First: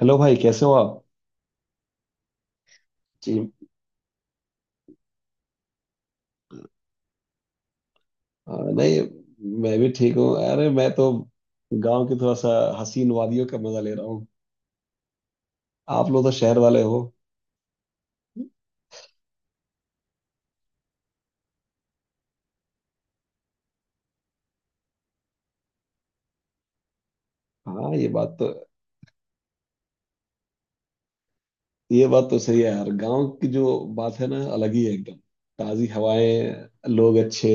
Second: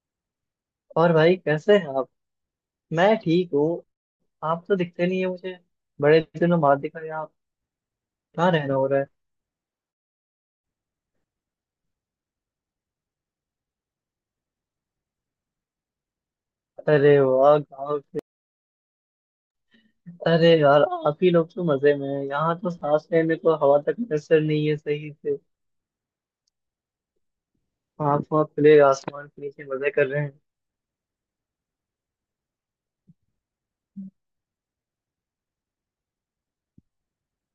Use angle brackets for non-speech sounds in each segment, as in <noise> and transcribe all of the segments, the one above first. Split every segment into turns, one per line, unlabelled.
Hello भाई कैसे हो आप
और भाई कैसे हैं आप। मैं
जी
ठीक हूँ। आप तो दिखते नहीं है मुझे, बड़े दिनों बाद दिखा यार आप। कहाँ रहना हो
नहीं
रहा
मैं भी ठीक हूँ। अरे मैं तो गांव की थोड़ा सा हसीन वादियों का मजा ले रहा हूँ। आप लोग तो शहर वाले
है?
हो।
अरे वाह, गाँव के। अरे यार, आप ही लोग तो मजे में हैं। यहाँ तो सांस लेने को हवा तक मैसर नहीं है सही से।
हाँ
आँख वहाँ खुले आसमान के नीचे मजे कर रहे हैं।
ये बात तो सही है यार। गांव की जो बात है ना अलग ही है एकदम। ताजी हवाएं, लोग अच्छे,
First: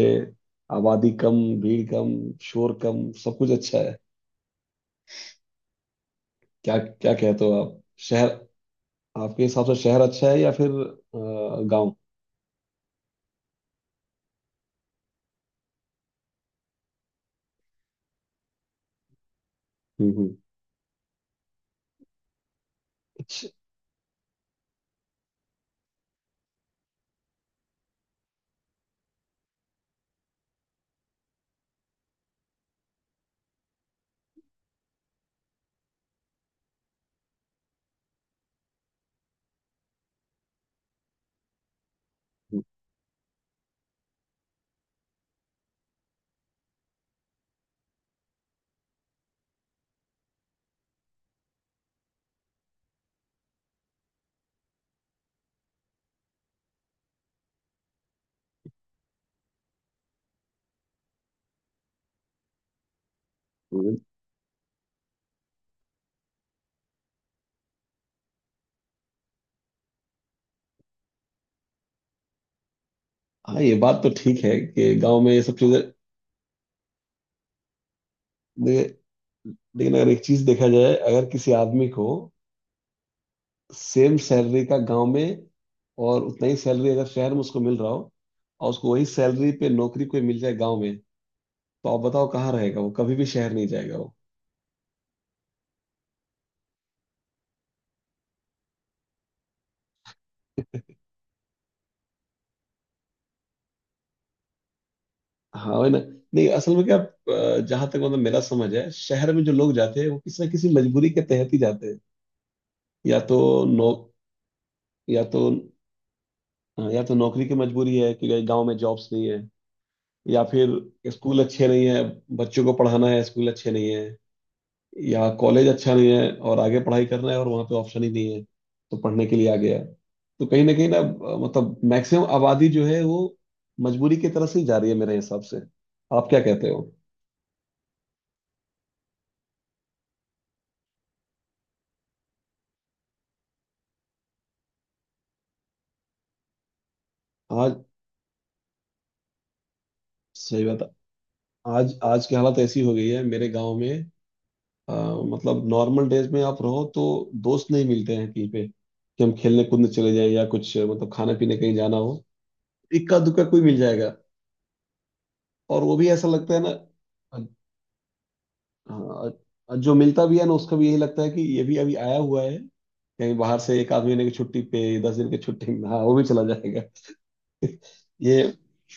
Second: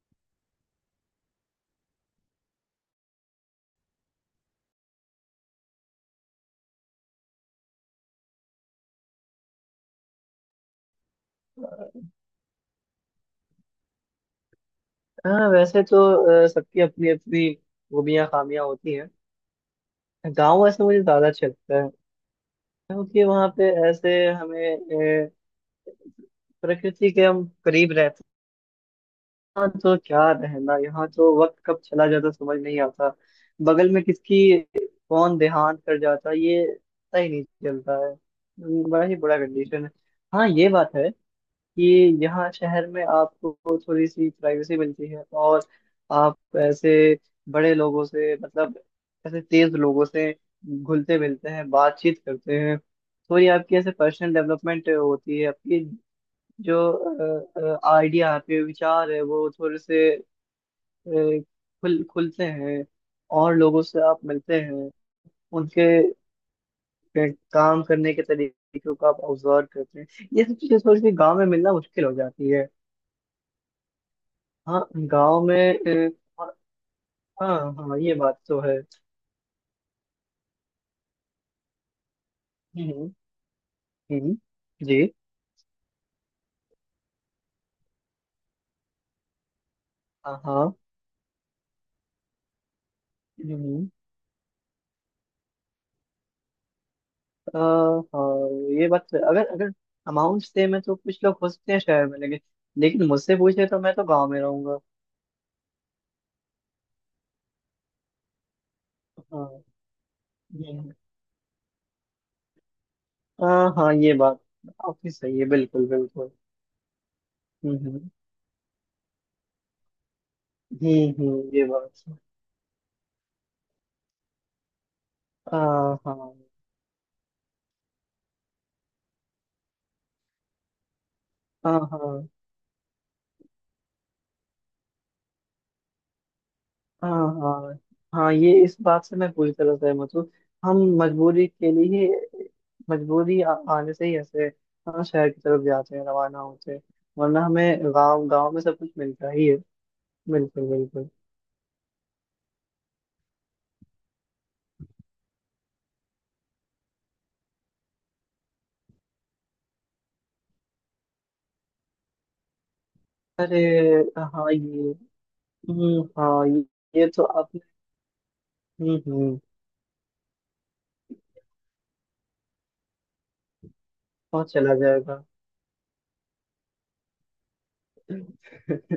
आबादी कम, भीड़ कम, शोर कम, सब कुछ अच्छा है। क्या क्या कहते हो आप, शहर? आपके हिसाब से शहर अच्छा है या फिर गांव?
हाँ वैसे तो सबकी अपनी अपनी खूबियाँ खामियाँ होती हैं।
हम्म।
गाँव ऐसे मुझे ज्यादा अच्छा लगता है, क्योंकि
अच्छा।
वहाँ पे ऐसे हमें अ, प्रकृति के हम करीब रहते हैं। यहाँ तो क्या रहना, यहाँ तो वक्त कब चला जाता समझ नहीं आता। बगल में किसकी कौन देहांत कर जाता ये पता ही नहीं चलता है। बड़ा ही बुरा कंडीशन है। हाँ ये बात है कि यहाँ शहर में आपको थोड़ी सी प्राइवेसी मिलती है, और आप ऐसे बड़े लोगों से, मतलब ऐसे तेज लोगों से घुलते मिलते हैं, बातचीत करते हैं। थोड़ी आपकी ऐसे पर्सनल डेवलपमेंट होती है, आपकी जो आइडिया है विचार है वो थोड़े से खुल खुलते हैं। और लोगों से आप मिलते हैं, उनके अ, काम करने के तरीकों को आप ऑब्जर्व करते हैं। ये सब चीजें थोड़ी सी गांव में मिलना मुश्किल हो जाती है।
हाँ ये बात तो ठीक है
हाँ
कि गांव में ये
गांव
सब चीजें।
में, अ, हाँ हाँ हाँ, ये बात तो है।
ले, लेकिन अगर एक चीज देखा जाए, अगर किसी आदमी को
हम्म
सेम
हम्म,
सैलरी का गांव
जी।
में, और उतना ही सैलरी अगर शहर में उसको मिल रहा हो, और उसको वही सैलरी पे नौकरी कोई मिल
हाँ
जाए
हाँ।
गांव में, तो आप बताओ कहाँ रहेगा? वो कभी भी शहर नहीं
हम्म,
जाएगा वो।
हाँ ये बात तो है। अगर अगर अमाउंट सेम है तो कुछ लोग हो सकते हैं शहर में, लेकिन लेकिन मुझसे पूछे तो मैं तो गांव में रहूंगा।
हाँ वही ना। नहीं असल में क्या, जहाँ तक मतलब मेरा समझ है शहर में जो
हाँ।
लोग जाते हैं वो किसी ना किसी
हम्म।
मजबूरी के तहत ही जाते हैं। या तो
हाँ
नौ
हाँ ये बात काफी
या
सही
तो,
है, बिल्कुल बिल्कुल।
हाँ, या तो नौकरी की मजबूरी
हम्म।
है कि गांव में जॉब्स नहीं है, या फिर स्कूल
ये
अच्छे नहीं
बात
है।
सही।
बच्चों को पढ़ाना है, स्कूल अच्छे नहीं है, या कॉलेज अच्छा
हाँ
नहीं है
हाँ
और आगे पढ़ाई करना है और वहाँ पे ऑप्शन ही नहीं है, तो पढ़ने के लिए आ गया। तो कहीं ना मतलब
हाँ।
मैक्सिमम
हाँ
आबादी जो है वो मजबूरी की तरह से ही जा रही है मेरे हिसाब से। आप क्या कहते हो?
हाँ। हाँ हाँ ये इस बात से मैं पूरी तरह सहमत हूँ। हम मजबूरी के लिए ही- मजबूरी आने से ही ऐसे हाँ शहर की तरफ जाते हैं, रवाना होते हैं। वरना
आज
हमें गांव, गांव में सब कुछ मिलता ही है।
सही
बिल्कुल
बात है।
बिल्कुल।
आज आज की हालत ऐसी हो गई है मेरे गांव में, अ, मतलब नॉर्मल डेज में आप रहो तो दोस्त नहीं मिलते हैं कहीं पे, कि हम खेलने कूदने चले जाएं या कुछ मतलब खाने पीने कहीं जाना हो, इक्का दुक्का
अरे
कोई मिल जाएगा।
हाँ ये,
और वो भी ऐसा
हाँ
लगता है ना,
ये तो
अ-
आपने।
हाँ,
हम्म।
जो मिलता भी है ना उसका भी यही लगता है कि ये भी अभी आया हुआ है कहीं बाहर से, एक आध महीने की
और
छुट्टी
चला
पे, दस
जाएगा।
दिन की छुट्टी में। हाँ वो भी चला जाएगा। <laughs> ये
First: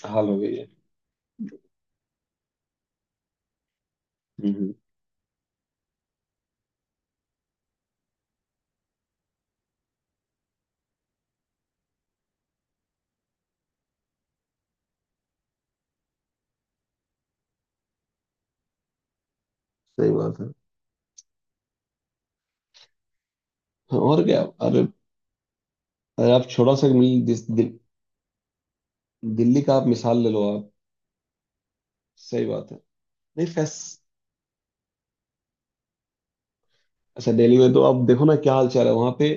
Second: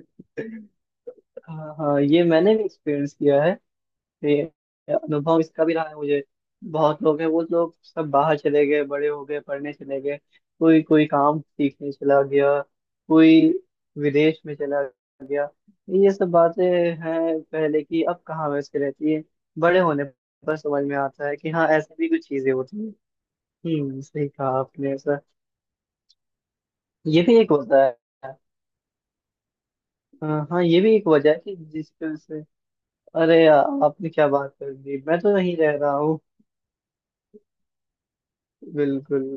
हाल हो गई है।
<laughs> हाँ हाँ ये मैंने भी एक्सपीरियंस किया है, ये
हम्म, हम्म,
अनुभव इसका भी रहा है मुझे। बहुत लोग हैं, वो लोग सब बाहर चले गए, बड़े हो गए, पढ़ने चले गए, कोई कोई काम सीखने चला गया, कोई विदेश में चला गया। ये सब बातें हैं पहले की, अब कहाँ वैसे रहती है। बड़े होने
सही बात है।
पर समझ में आता है कि हाँ ऐसे भी कुछ चीजें होती हैं।
हाँ,
हम्म,
और
सही
क्या।
कहा
अरे,
आपने ऐसा।
अरे आप छोटा सा
ये
मिल
भी एक होता है।
दिल्ली का आप मिसाल ले लो
हाँ हाँ,
आप।
ये भी एक वजह है कि जिस,
सही बात है।
अरे
नहीं फैस
यार आपने क्या बात कर दी, मैं तो नहीं रह रहा हूँ।
अच्छा, दिल्ली में तो आप देखो ना क्या हाल चाल है वहाँ
बिल्कुल।
पे।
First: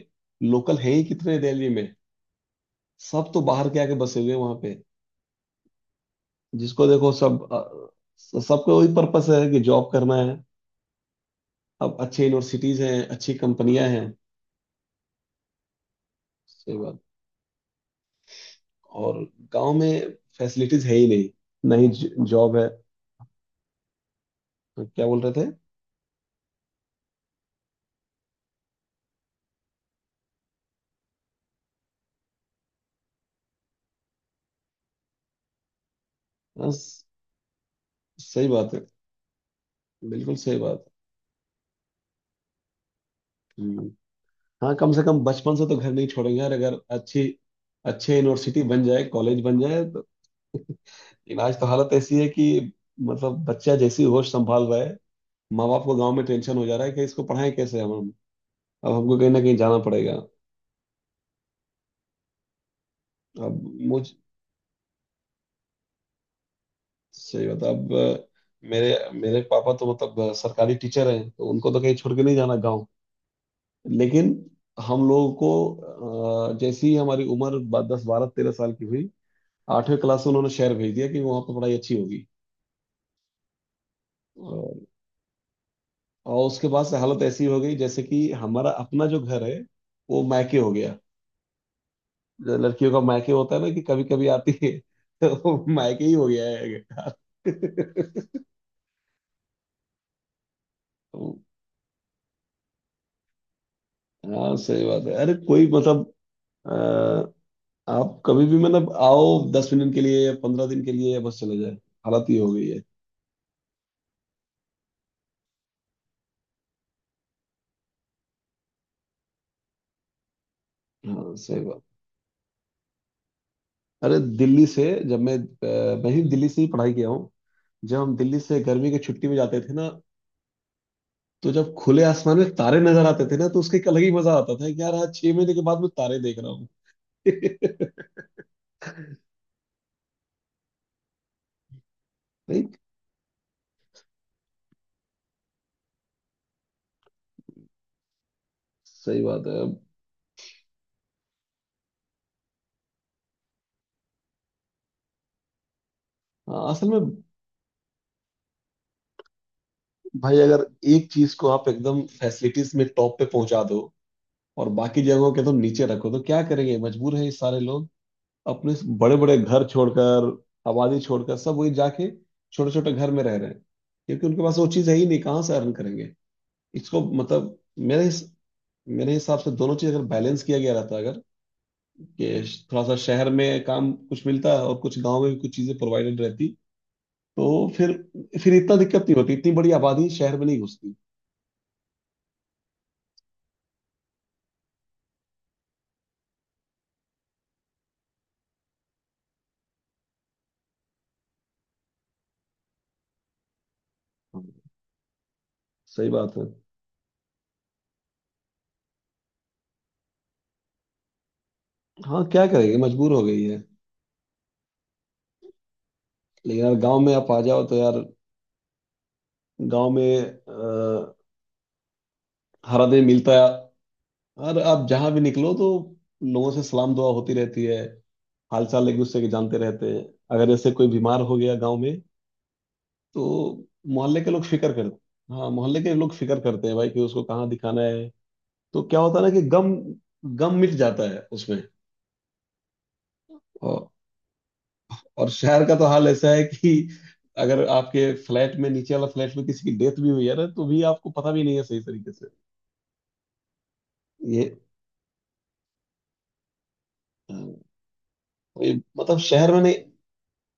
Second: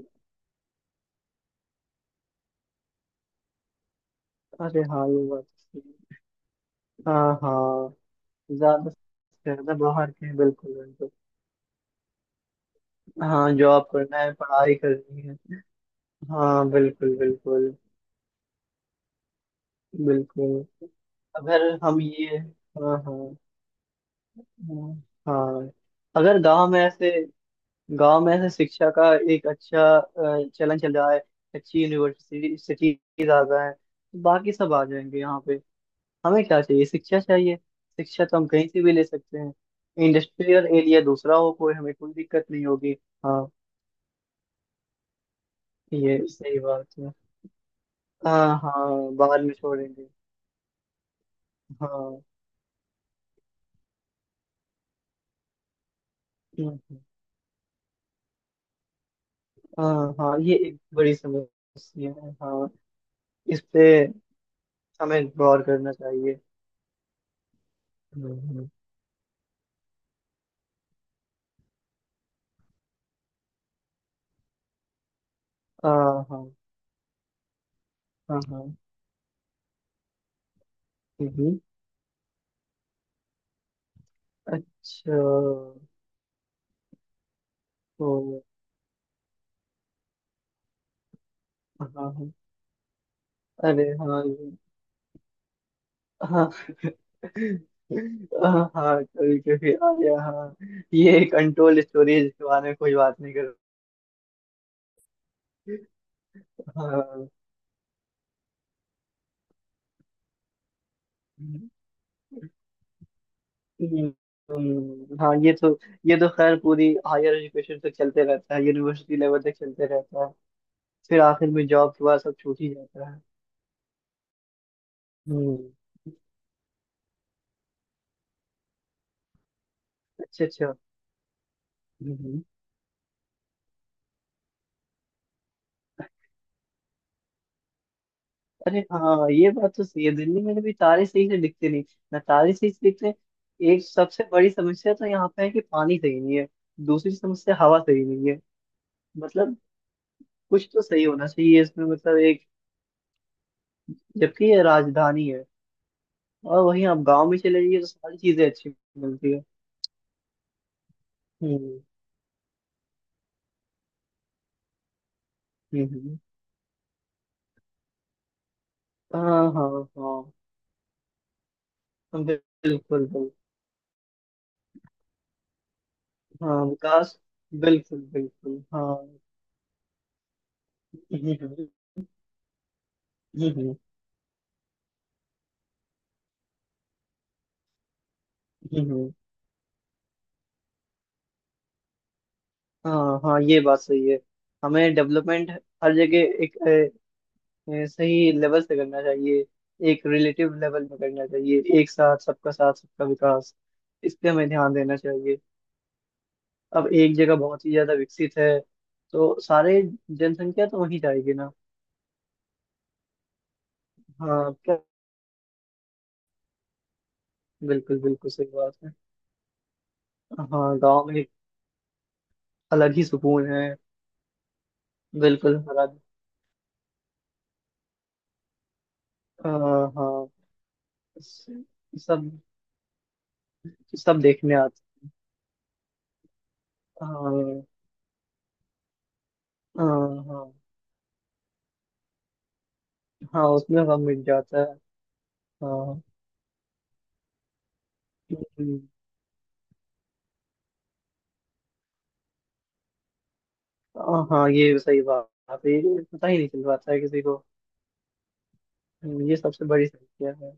लोकल है ही कितने दिल्ली में? सब तो बाहर के आके बसे हुए हैं वहाँ पे।
अरे हाँ ये बात तो सही
जिसको देखो
है। हाँ
सब,
हाँ,
सबका वही
ज्यादा
पर्पस है
से
कि
ज्यादा
जॉब
बाहर
करना
के हैं,
है।
बिल्कुल बिल्कुल।
अब अच्छे यूनिवर्सिटीज हैं, अच्छी
हाँ जॉब
कंपनियां हैं।
करना है, पढ़ाई करनी है। हाँ
सही बात।
बिल्कुल बिल्कुल।
और गांव में फैसिलिटीज
बिल्कुल।
है ही नहीं,
अगर
ना ही
हम ये,
जॉब है।
हाँ हाँ। हाँ
क्या बोल रहे थे।
हाँ। अगर गांव में ऐसे, गांव में ऐसे शिक्षा का एक अच्छा चलन चल रहा है, अच्छी यूनिवर्सिटी सिटीज आ गए हैं, तो बाकी सब आ जाएंगे यहाँ पे। हमें क्या
हाँ,
चाहिए,
स-
शिक्षा चाहिए। शिक्षा तो हम
सही
कहीं
बात है,
से भी ले सकते हैं।
बिल्कुल सही
इंडस्ट्रियल
बात
एरिया दूसरा हो, कोई हमें कोई दिक्कत नहीं होगी। हाँ
है। हम्म। हाँ कम से कम बचपन से तो घर नहीं
ये
छोड़ेंगे यार,
सही
अगर
बात है।
अच्छी, अच्छे
हाँ
यूनिवर्सिटी बन
हाँ
जाए, कॉलेज
बाद में
बन जाए तो।
छोड़ेंगे।
इलाज तो हालत ऐसी
हाँ।
है कि मतलब बच्चा जैसी होश संभाल रहा है, माँ बाप को गांव में टेंशन हो
हम्म,
जा रहा है
हम्म।
कि इसको पढ़ाएं कैसे हम। अब हमको कहीं ना कहीं जाना पड़ेगा।
हाँ हाँ ये एक बड़ी समस्या है। हाँ,
अब
इस पे
मुझ
हमें गौर करना चाहिए।
सही बता अब,
हम्म, हम्म,
मेरे मेरे पापा तो मतलब सरकारी टीचर हैं तो उनको तो कहीं छोड़ के नहीं जाना गाँव, लेकिन हम लोगों
हाँ हाँ।
को जैसे ही हमारी उम्र दस बारह
हाँ
तेरह
हाँ।
साल की हुई, आठवीं क्लास में उन्होंने शहर भेज दिया कि वहाँ पर
हम्म,
पढ़ाई अच्छी होगी। और,
अच्छा,
और उसके बाद से हालत ऐसी हो गई जैसे कि
तो
हमारा अपना जो घर है वो मायके हो गया।
हाँ हाँ।
जो लड़कियों का मायके होता है ना, कि
अरे
कभी
हाँ
कभी
ये-,
आती है। <laughs> तो वो मायके ही हो गया
हाँ
है।
हाँ हाँ कभी कभी आया हाँ। ये
<laughs>
कंट्रोल स्टोरेज के बारे में कोई बात नहीं कर।
हाँ सही बात है। अरे कोई मतलब,
हाँ।
अ, आप कभी भी मतलब आओ, 10 मिनट के लिए या 15 दिन के लिए या बस चले
हम्म,
जाए। हालत ये हो गई है।
हाँ ये तो, ये तो खैर पूरी हायर एजुकेशन तक चलते रहता है, यूनिवर्सिटी लेवल तक चलते रहता है। फिर
हाँ
आखिर
सही
में
बात।
जॉब के बाद सब छूट ही जाता है।
अरे दिल्ली से, जब मैं
हम्म।
मैं ही दिल्ली से ही पढ़ाई किया हूँ। जब हम दिल्ली से गर्मी की छुट्टी में जाते थे ना,
अच्छा अच्छा।
तो जब खुले आसमान
हम्म,
में तारे नजर आते थे ना, तो उसका एक अलग ही मजा आता था कि यार आज 6 महीने के बाद मैं तारे देख रहा हूँ। <laughs>
अरे हाँ ये बात तो सही है, दिल्ली में भी तारे सही से दिखते नहीं, ना तारे
नहीं
सही से दिखते। एक सबसे बड़ी समस्या तो यहाँ पे है कि पानी सही नहीं है, दूसरी समस्या हवा सही नहीं है।
सही बात
मतलब
है।
कुछ तो सही होना चाहिए इसमें, मतलब एक, जबकि ये राजधानी है। और
हाँ,
वहीं
असल
आप
में
गांव में चले जाइए तो सारी चीजें अच्छी मिलती है।
भाई, अगर एक चीज को आप
हम्म।
एकदम फैसिलिटीज में टॉप पे पहुंचा दो और बाकी जगहों के तुम नीचे रखो
हम्म
तो क्या करेंगे, मजबूर है ये सारे लोग। अपने बड़े बड़े
हाँ
घर
हाँ। हाँ
छोड़कर, आबादी छोड़कर सब वही जाके छोटे
बिल्कुल
छोटे घर में
बिल्कुल।
रह रहे हैं, क्योंकि उनके पास वो चीज़ है ही नहीं, कहाँ से अर्न करेंगे।
हाँ
इसको
विकास,
मतलब,
बिल्कुल
मेरे हिस-
बिल्कुल हाँ।
मेरे हिसाब से दोनों चीज़ अगर बैलेंस किया गया रहता, अगर
हम्म।
कि थोड़ा सा शहर में
हम्म,
काम कुछ मिलता और कुछ गांव में भी कुछ चीज़ें प्रोवाइडेड रहती, तो फिर, इतना दिक्कत
हम्म,
नहीं होती, इतनी बड़ी आबादी शहर में नहीं घुसती।
हाँ हाँ ये बात सही है। हमें डेवलपमेंट हर जगह एक सही लेवल से करना चाहिए, एक रिलेटिव लेवल में करना चाहिए। एक साथ, सबका साथ सबका विकास, इस पे
हाँ,
हमें ध्यान देना चाहिए।
सही बात है।
अब एक जगह बहुत ही ज्यादा विकसित है तो सारे जनसंख्या तो वहीं जाएगी ना।
हाँ क्या करेंगे, मजबूर हो गई है।
हाँ क्या।
लेकिन यार गांव में आप आ जाओ तो
बिल्कुल
यार,
बिल्कुल सही बात है।
गांव में
हाँ गांव में एक
हर
अलग
आदमी
ही
मिलता है
सुकून है।
और आप जहां भी निकलो
बिल्कुल
तो
हरा।
लोगों से सलाम दुआ होती रहती है, हाल चाल एक दूसरे के जानते रहते
हाँ
हैं।
हाँ।
अगर जैसे कोई बीमार हो गया गांव में,
सब,
तो
सब
मोहल्ले के लोग
देखने
फिक्र करते
आते।
हैं, हाँ मोहल्ले के लोग फिक्र करते हैं भाई कि उसको कहाँ
हाँ।
दिखाना है। तो क्या होता है ना कि गम
हाँ हाँ।
गम मिट जाता है उसमें।
हाँ उसमें
और,
सब मिट जाता है।
और शहर का तो
हाँ।
हाल ऐसा है कि अगर आपके फ्लैट में
हम्म,
नीचे वाला फ्लैट में किसी की डेथ भी हुई है ना, तो भी आपको पता भी नहीं है सही तरीके से।
हाँ
ये
हाँ, ये सही बात है। ये पता ही नहीं चल पाता है किसी
अ,
को।
मतलब
ये
शहर में
सबसे
नहीं,
बड़ी समस्या है।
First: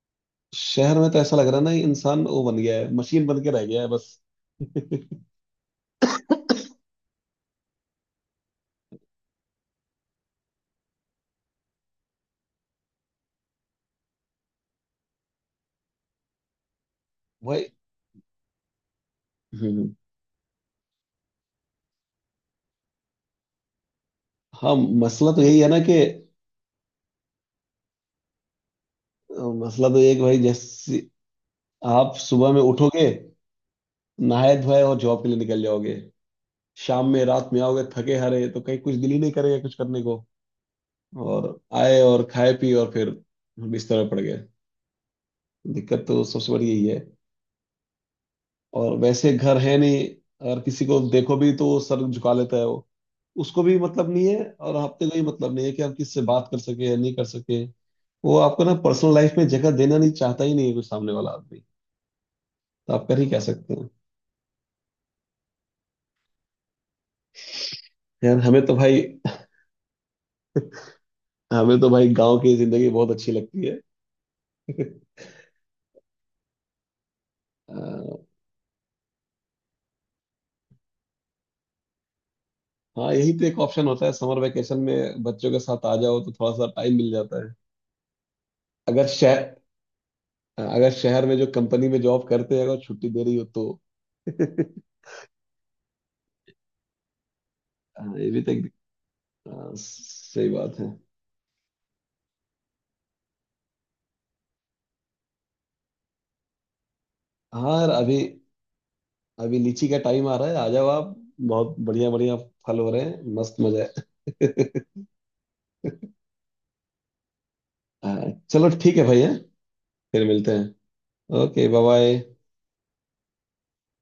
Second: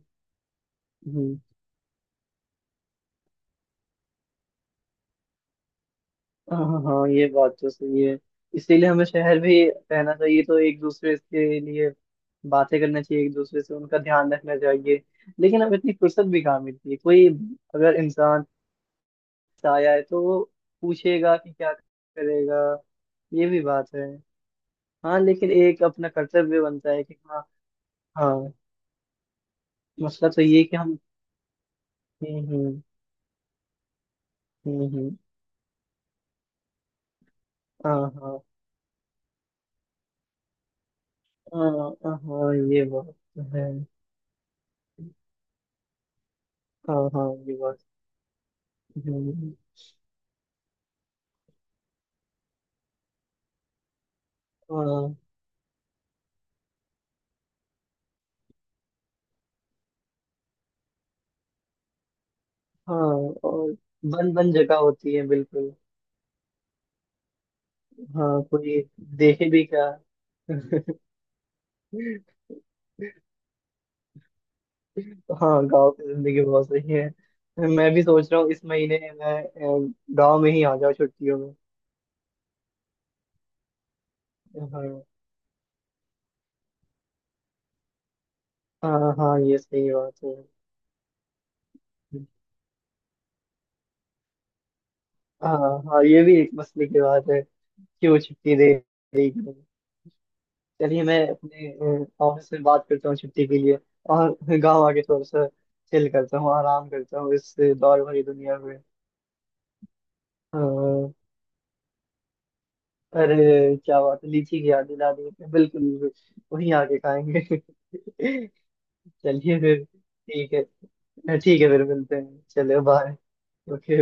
शहर में तो ऐसा
हम्म।
लग रहा है ना, ये इंसान वो बन गया है, मशीन बन के रह गया है बस।
हाँ हाँ हाँ, ये बात तो सही है। इसीलिए हमें शहर भी रहना चाहिए तो एक दूसरे के लिए बातें करना चाहिए, एक दूसरे से उनका ध्यान रखना चाहिए। लेकिन अब इतनी फुर्सत भी कहाँ मिलती है कोई।
भाई।
अगर इंसान आया
हम्म,
है तो वो पूछेगा कि क्या करेगा, ये भी बात है।
हाँ
हाँ
मसला तो
लेकिन
यही है ना
एक
कि
अपना कर्तव्य बनता है कि हाँ। हाँ।
मसला तो ये है कि
मसला
भाई
तो ये है कि
जैसे
हम।
आप सुबह में
हम्म।
उठोगे, नहाए धोए
हम्म
और
हम्म,
जॉब के लिए निकल जाओगे, शाम में रात में आओगे
हाँ
थके
हाँ।
हारे तो कहीं कुछ दिल ही नहीं करेगा कुछ करने को। और
हाँ
आए
हाँ,
और खाए
हाँ,
पी
ये
और
बात
फिर
तो है।
बिस्तर पर पड़ गए। दिक्कत तो सबसे बड़ी
हाँ
यही।
हाँ ये बात।
और वैसे
हम्म,
घर है नहीं। अगर किसी को देखो भी तो वो सर झुका लेता है वो, उसको भी मतलब नहीं है, और आपके
हाँ।
कोई मतलब नहीं है कि आप किससे बात कर सके या नहीं कर सके। वो आपको ना पर्सनल लाइफ में जगह देना नहीं चाहता ही नहीं है कोई सामने वाला आदमी। तो
हाँ
आप कर ही कह
और
सकते हैं।
बंद बंद जगह होती है बिल्कुल।
यार
हाँ
हमें तो
कोई
भाई,
देखे भी क्या। <laughs>
गांव की जिंदगी बहुत अच्छी लगती है।
हाँ गांव की जिंदगी बहुत सही है, मैं भी
अ,
सोच रहा हूँ इस महीने मैं गांव में ही आ जाऊँ छुट्टियों में।
हाँ यही तो एक ऑप्शन होता है, समर वेकेशन
हाँ।
में बच्चों के साथ आ जाओ तो थोड़ा सा टाइम मिल जाता है। अगर
हाँ हाँ
शहर
ये सही बात है।
अगर शहर में जो कंपनी में जॉब करते हैं अगर छुट्टी दे रही हो तो। <laughs>
हाँ हाँ ये भी एक मसले की बात है,
हाँ
क्यों
ये भी तो
छुट्टी
एक।
दे रही क्यों नहीं।
हाँ सही बात है।
चलिए मैं अपने ऑफिस में बात करता हूँ छुट्टी के लिए, और गांव आके थोड़ा सा चिल करता हूँ, आराम करता हूँ इस
हाँ
दौड़
अभी
भरी दुनिया में।
अभी लीची का टाइम आ रहा है, आ जाओ
हाँ।
आप। बहुत बढ़िया, बढ़िया फल हो रहे हैं, मस्त
अरे
मजा
क्या बात है, लीची की
है।
याद दिला दी आपने, बिल्कुल बिल्कुल वहीं आके खाएंगे। <laughs>
<laughs> हाँ चलो ठीक है भैया,
चलिए फिर
फिर
ठीक
मिलते
है।
हैं,
ठीक है
ओके बाय
फिर मिलते
बाय।
हैं, चलिए बाय। ओके।